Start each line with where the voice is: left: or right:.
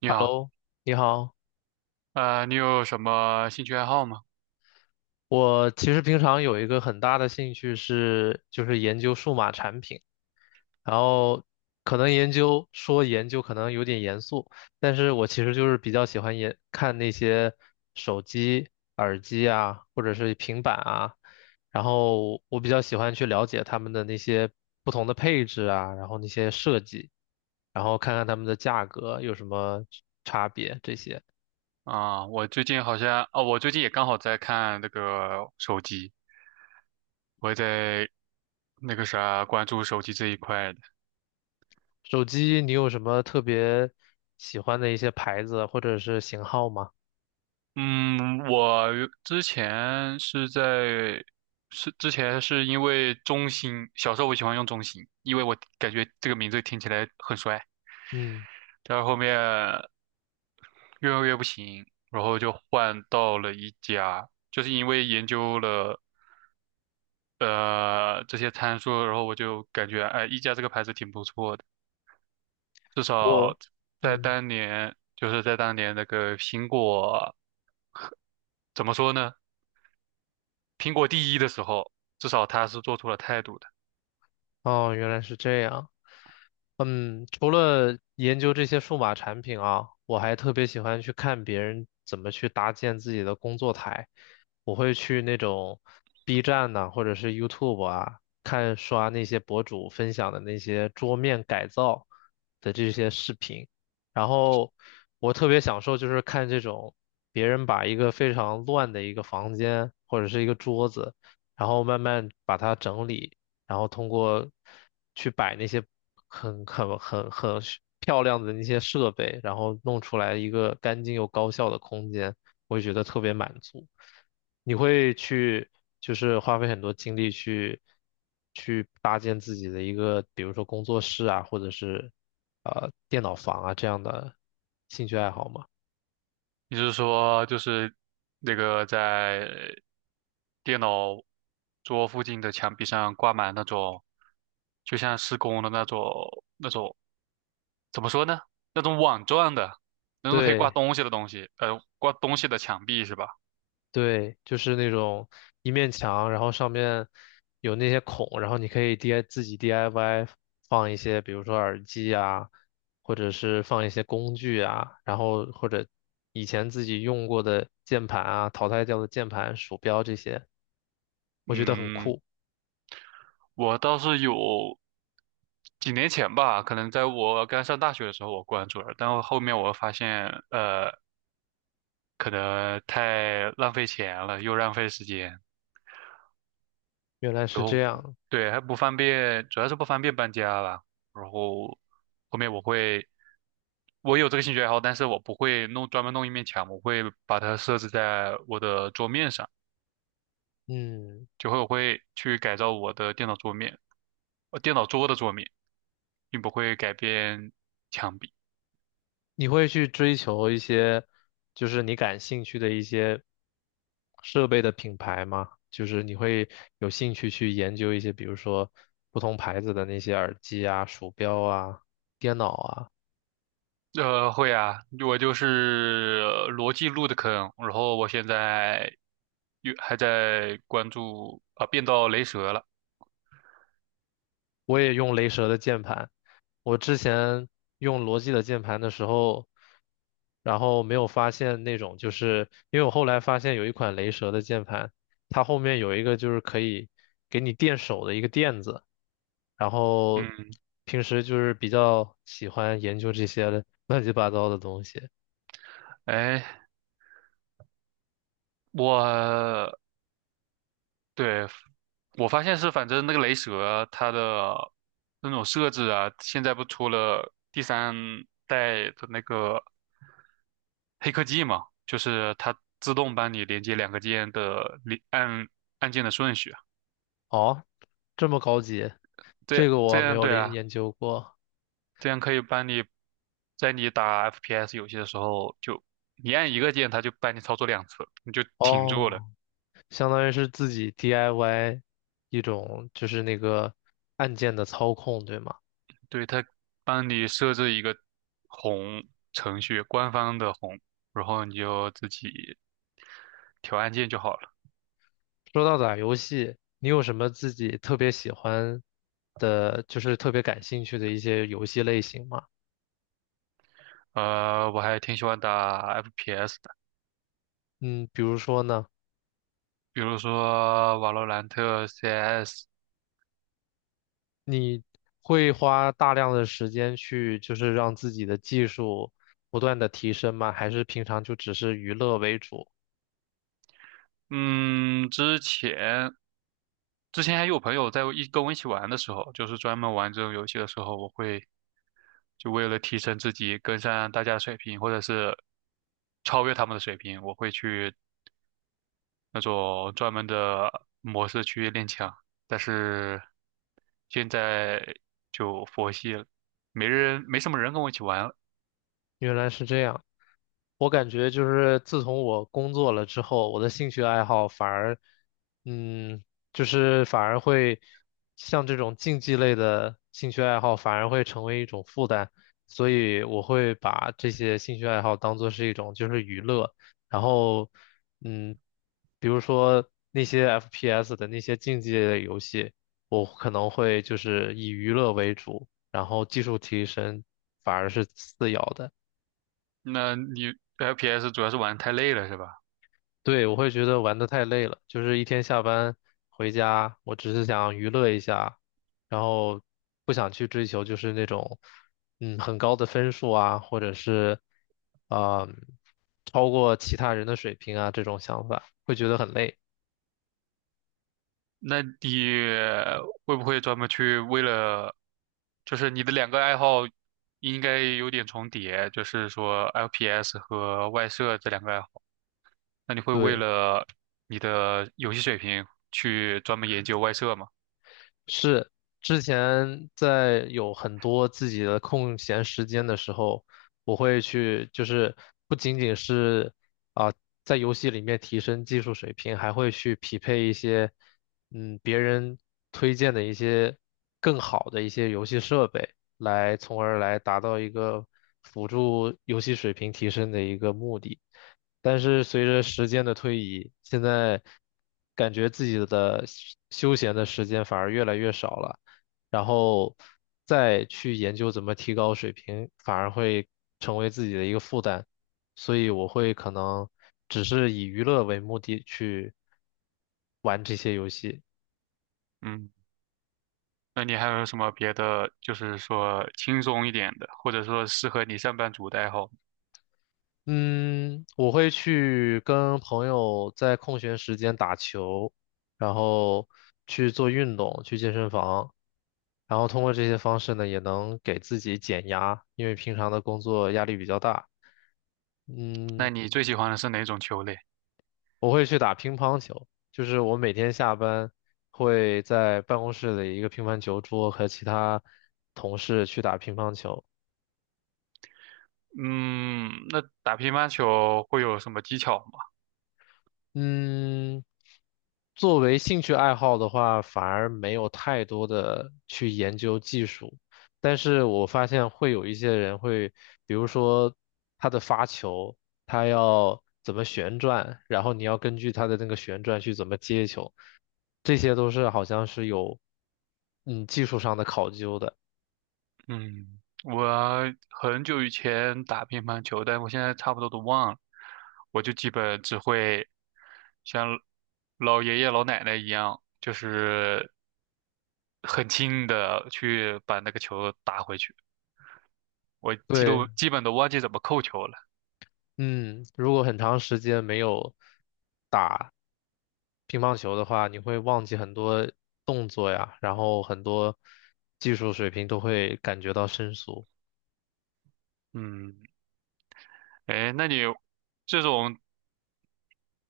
right: 你好，
left: Hello，你好。
right: 你有什么兴趣爱好吗？
left: 我其实平常有一个很大的兴趣是，就是研究数码产品，然后可能研究可能有点严肃，但是我其实就是比较喜欢研看那些手机、耳机啊，或者是平板啊，然后我比较喜欢去了解他们的那些不同的配置啊，然后那些设计，然后看看他们的价格有什么差别这些。
right: 我最近好像，哦，我最近也刚好在看那个手机，我也在那个啥关注手机这一块的。
left: 手机你有什么特别喜欢的一些牌子或者是型号吗？
right: 嗯，我之前是在，是之前是因为中兴，小时候我喜欢用中兴，因为我感觉这个名字听起来很帅，
left: 嗯，
right: 但是后面越用越不行，然后就换到了一家，就是因为研究了。这些参数，然后我就感觉哎，一加这个牌子挺不错的，至
left: 我，
right: 少
left: 嗯，
right: 在当年那个苹果怎么说呢？苹果第一的时候，至少他是做出了态度的。
left: 哦，原来是这样。嗯，除了研究这些数码产品啊，我还特别喜欢去看别人怎么去搭建自己的工作台。我会去那种 B 站呐、或者是 YouTube 啊，看刷那些博主分享的那些桌面改造的这些视频。然后我特别享受就是看这种别人把一个非常乱的一个房间或者是一个桌子，然后慢慢把它整理。然后通过去摆那些很是漂亮的那些设备，然后弄出来一个干净又高效的空间，我就觉得特别满足。你会去就是花费很多精力去搭建自己的一个，比如说工作室啊，或者是电脑房啊这样的兴趣爱好吗？
right: 也就是说，就是那个在电脑桌附近的墙壁上挂满那种，就像施工的那种那种怎么说呢？那种网状的，那种可以挂
left: 对。
right: 东西的东西，挂东西的墙壁是吧？
left: 对，就是那种一面墙，然后上面有那些孔，然后你可以 DI 自己 DIY 放一些，比如说耳机啊，或者是放一些工具啊，然后或者以前自己用过的键盘啊，淘汰掉的键盘、鼠标这些，我觉得很
right: 嗯，
left: 酷。
right: 我倒是有几年前吧，可能在我刚上大学的时候我关注了，但我后面我发现，可能太浪费钱了，又浪费时间，
left: 原来是
right: 然
left: 这
right: 后
left: 样，
right: 对还不方便，主要是不方便搬家吧。然后后面我会，我有这个兴趣爱好，但是我不会弄专门弄一面墙，我会把它设置在我的桌面上，
left: 嗯。
right: 我会去改造我的电脑桌面，电脑桌的桌面，并不会改变墙壁。
left: 你会去追求一些，就是你感兴趣的一些设备的品牌吗？就是你会有兴趣去研究一些，比如说不同牌子的那些耳机啊、鼠标啊、电脑啊。
right: 会啊，我就是逻辑路的坑，然后我现在又还在关注啊，变到雷蛇了。
left: 我也用雷蛇的键盘。我之前用罗技的键盘的时候，然后没有发现那种，就是因为我后来发现有一款雷蛇的键盘，它后面有一个就是可以给你垫手的一个垫子。然后
right: 嗯，
left: 平时就是比较喜欢研究这些乱七八糟的东西。
right: 哎，我对我发现是，反正那个雷蛇它的那种设置啊，现在不出了第三代的那个黑科技嘛，就是它自动帮你连接两个键的连按按键的顺序啊，
left: 哦，这么高级，这
right: 这
left: 个我
right: 这
left: 没
right: 样
left: 有了
right: 对啊。
left: 研究过。
right: 这样可以帮你，在你打 FPS 游戏的时候，就你按一个键，它就帮你操作两次，你就挺住了。
left: 哦。相当于是自己 DIY 一种就是那个按键的操控，对吗？
right: 对，它帮你设置一个红程序，官方的红，然后你就自己调按键就好了。
left: 说到打游戏，你有什么自己特别喜欢的，就是特别感兴趣的一些游戏类型吗？
right: 我还挺喜欢打 FPS 的，
left: 嗯，比如说呢，
right: 比如说瓦罗兰特、CS。
left: 你会花大量的时间去就是让自己的技术不断的提升吗？还是平常就只是娱乐为主？
right: 嗯，之前还有朋友跟我一起玩的时候，就是专门玩这种游戏的时候，我会就为了提升自己，跟上大家的水平，或者是超越他们的水平，我会去那种专门的模式去练枪。但是现在就佛系了，没人，没什么人跟我一起玩了。
left: 原来是这样。我感觉就是自从我工作了之后，我的兴趣爱好反而，嗯，就是反而会像这种竞技类的兴趣爱好，反而会成为一种负担，所以我会把这些兴趣爱好当做是一种就是娱乐，然后，嗯，比如说那些 FPS 的那些竞技类的游戏，我可能会就是以娱乐为主，然后技术提升反而是次要的。
right: 那你 FPS 主要是玩得太累了，是吧？
left: 对，我会觉得玩的太累了，就是一天下班回家，我只是想娱乐一下，然后不想去追求就是那种，很高的分数啊，或者是，啊、超过其他人的水平啊这种想法，会觉得很累。
right: 那你会不会专门去为了，就是你的两个爱好应该有点重叠，就是说 FPS 和外设这两个爱好。那你会为
left: 对。
right: 了你的游戏水平去专门研究外设吗？
left: 是之前在有很多自己的空闲时间的时候，我会去，就是不仅仅是啊、在游戏里面提升技术水平，还会去匹配一些别人推荐的一些更好的一些游戏设备，从而来达到一个辅助游戏水平提升的一个目的。但是随着时间的推移，现在感觉自己的休闲的时间反而越来越少了，然后再去研究怎么提高水平，反而会成为自己的一个负担，所以我会可能只是以娱乐为目的去玩这些游戏。
right: 嗯，那你还有什么别的，就是说轻松一点的，或者说适合你上班族的爱好？
left: 嗯，我会去跟朋友在空闲时间打球，然后去做运动，去健身房，然后通过这些方式呢，也能给自己减压，因为平常的工作压力比较大。嗯，
right: 那你最喜欢的是哪种球类？
left: 我会去打乒乓球，就是我每天下班会在办公室的一个乒乓球桌和其他同事去打乒乓球。
right: 嗯，那打乒乓球会有什么技巧吗？
left: 嗯，作为兴趣爱好的话，反而没有太多的去研究技术，但是我发现会有一些人会，比如说他的发球，他要怎么旋转，然后你要根据他的那个旋转去怎么接球，这些都是好像是有技术上的考究的。
right: 嗯，我很久以前打乒乓球，但我现在差不多都忘了。我就基本只会像老爷爷老奶奶一样，就是很轻的去把那个球打回去。我
left: 对，
right: 基本都忘记怎么扣球了。
left: 嗯，如果很长时间没有打乒乓球的话，你会忘记很多动作呀，然后很多技术水平都会感觉到生疏。
right: 嗯，哎，那你这种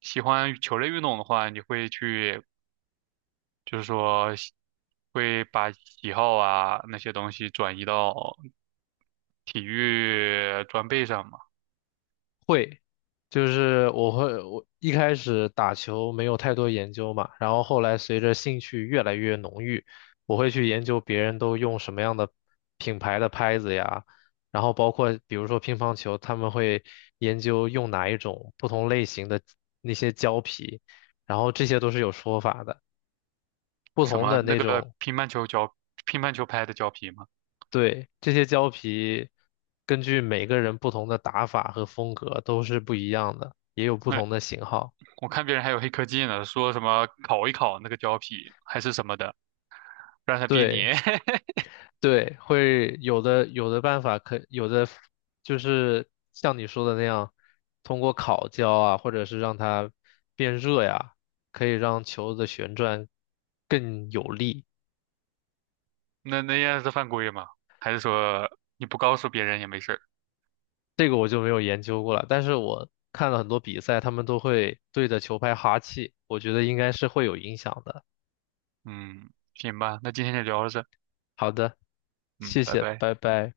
right: 喜欢球类运动的话，你会去就是说喜会把喜好啊那些东西转移到体育装备上嘛，
left: 会，就是我会，我一开始打球没有太多研究嘛，然后后来随着兴趣越来越浓郁，我会去研究别人都用什么样的品牌的拍子呀，然后包括比如说乒乓球，他们会研究用哪一种不同类型的那些胶皮，然后这些都是有说法的。不
right: 什
left: 同
right: 么
left: 的
right: 那
left: 那
right: 个
left: 种
right: 乒乓球胶、乒乓球拍的胶皮嘛，
left: 对，这些胶皮根据每个人不同的打法和风格都是不一样的，也有不
right: 哎，
left: 同的型号。
right: 我看别人还有黑科技呢，说什么烤一烤那个胶皮还是什么的，让它变
left: 对
right: 黏，
left: 对，会有的办法可有的就是像你说的那样，通过烤胶啊，或者是让它变热呀，可以让球的旋转更有力。
right: 那那样是犯规吗？还是说你不告诉别人也没事儿？
left: 这个我就没有研究过了，但是我看了很多比赛，他们都会对着球拍哈气，我觉得应该是会有影响的。
right: 嗯，行吧，那今天就聊到这，
left: 好的，
right: 嗯，
left: 谢
right: 拜
left: 谢，
right: 拜。
left: 拜拜。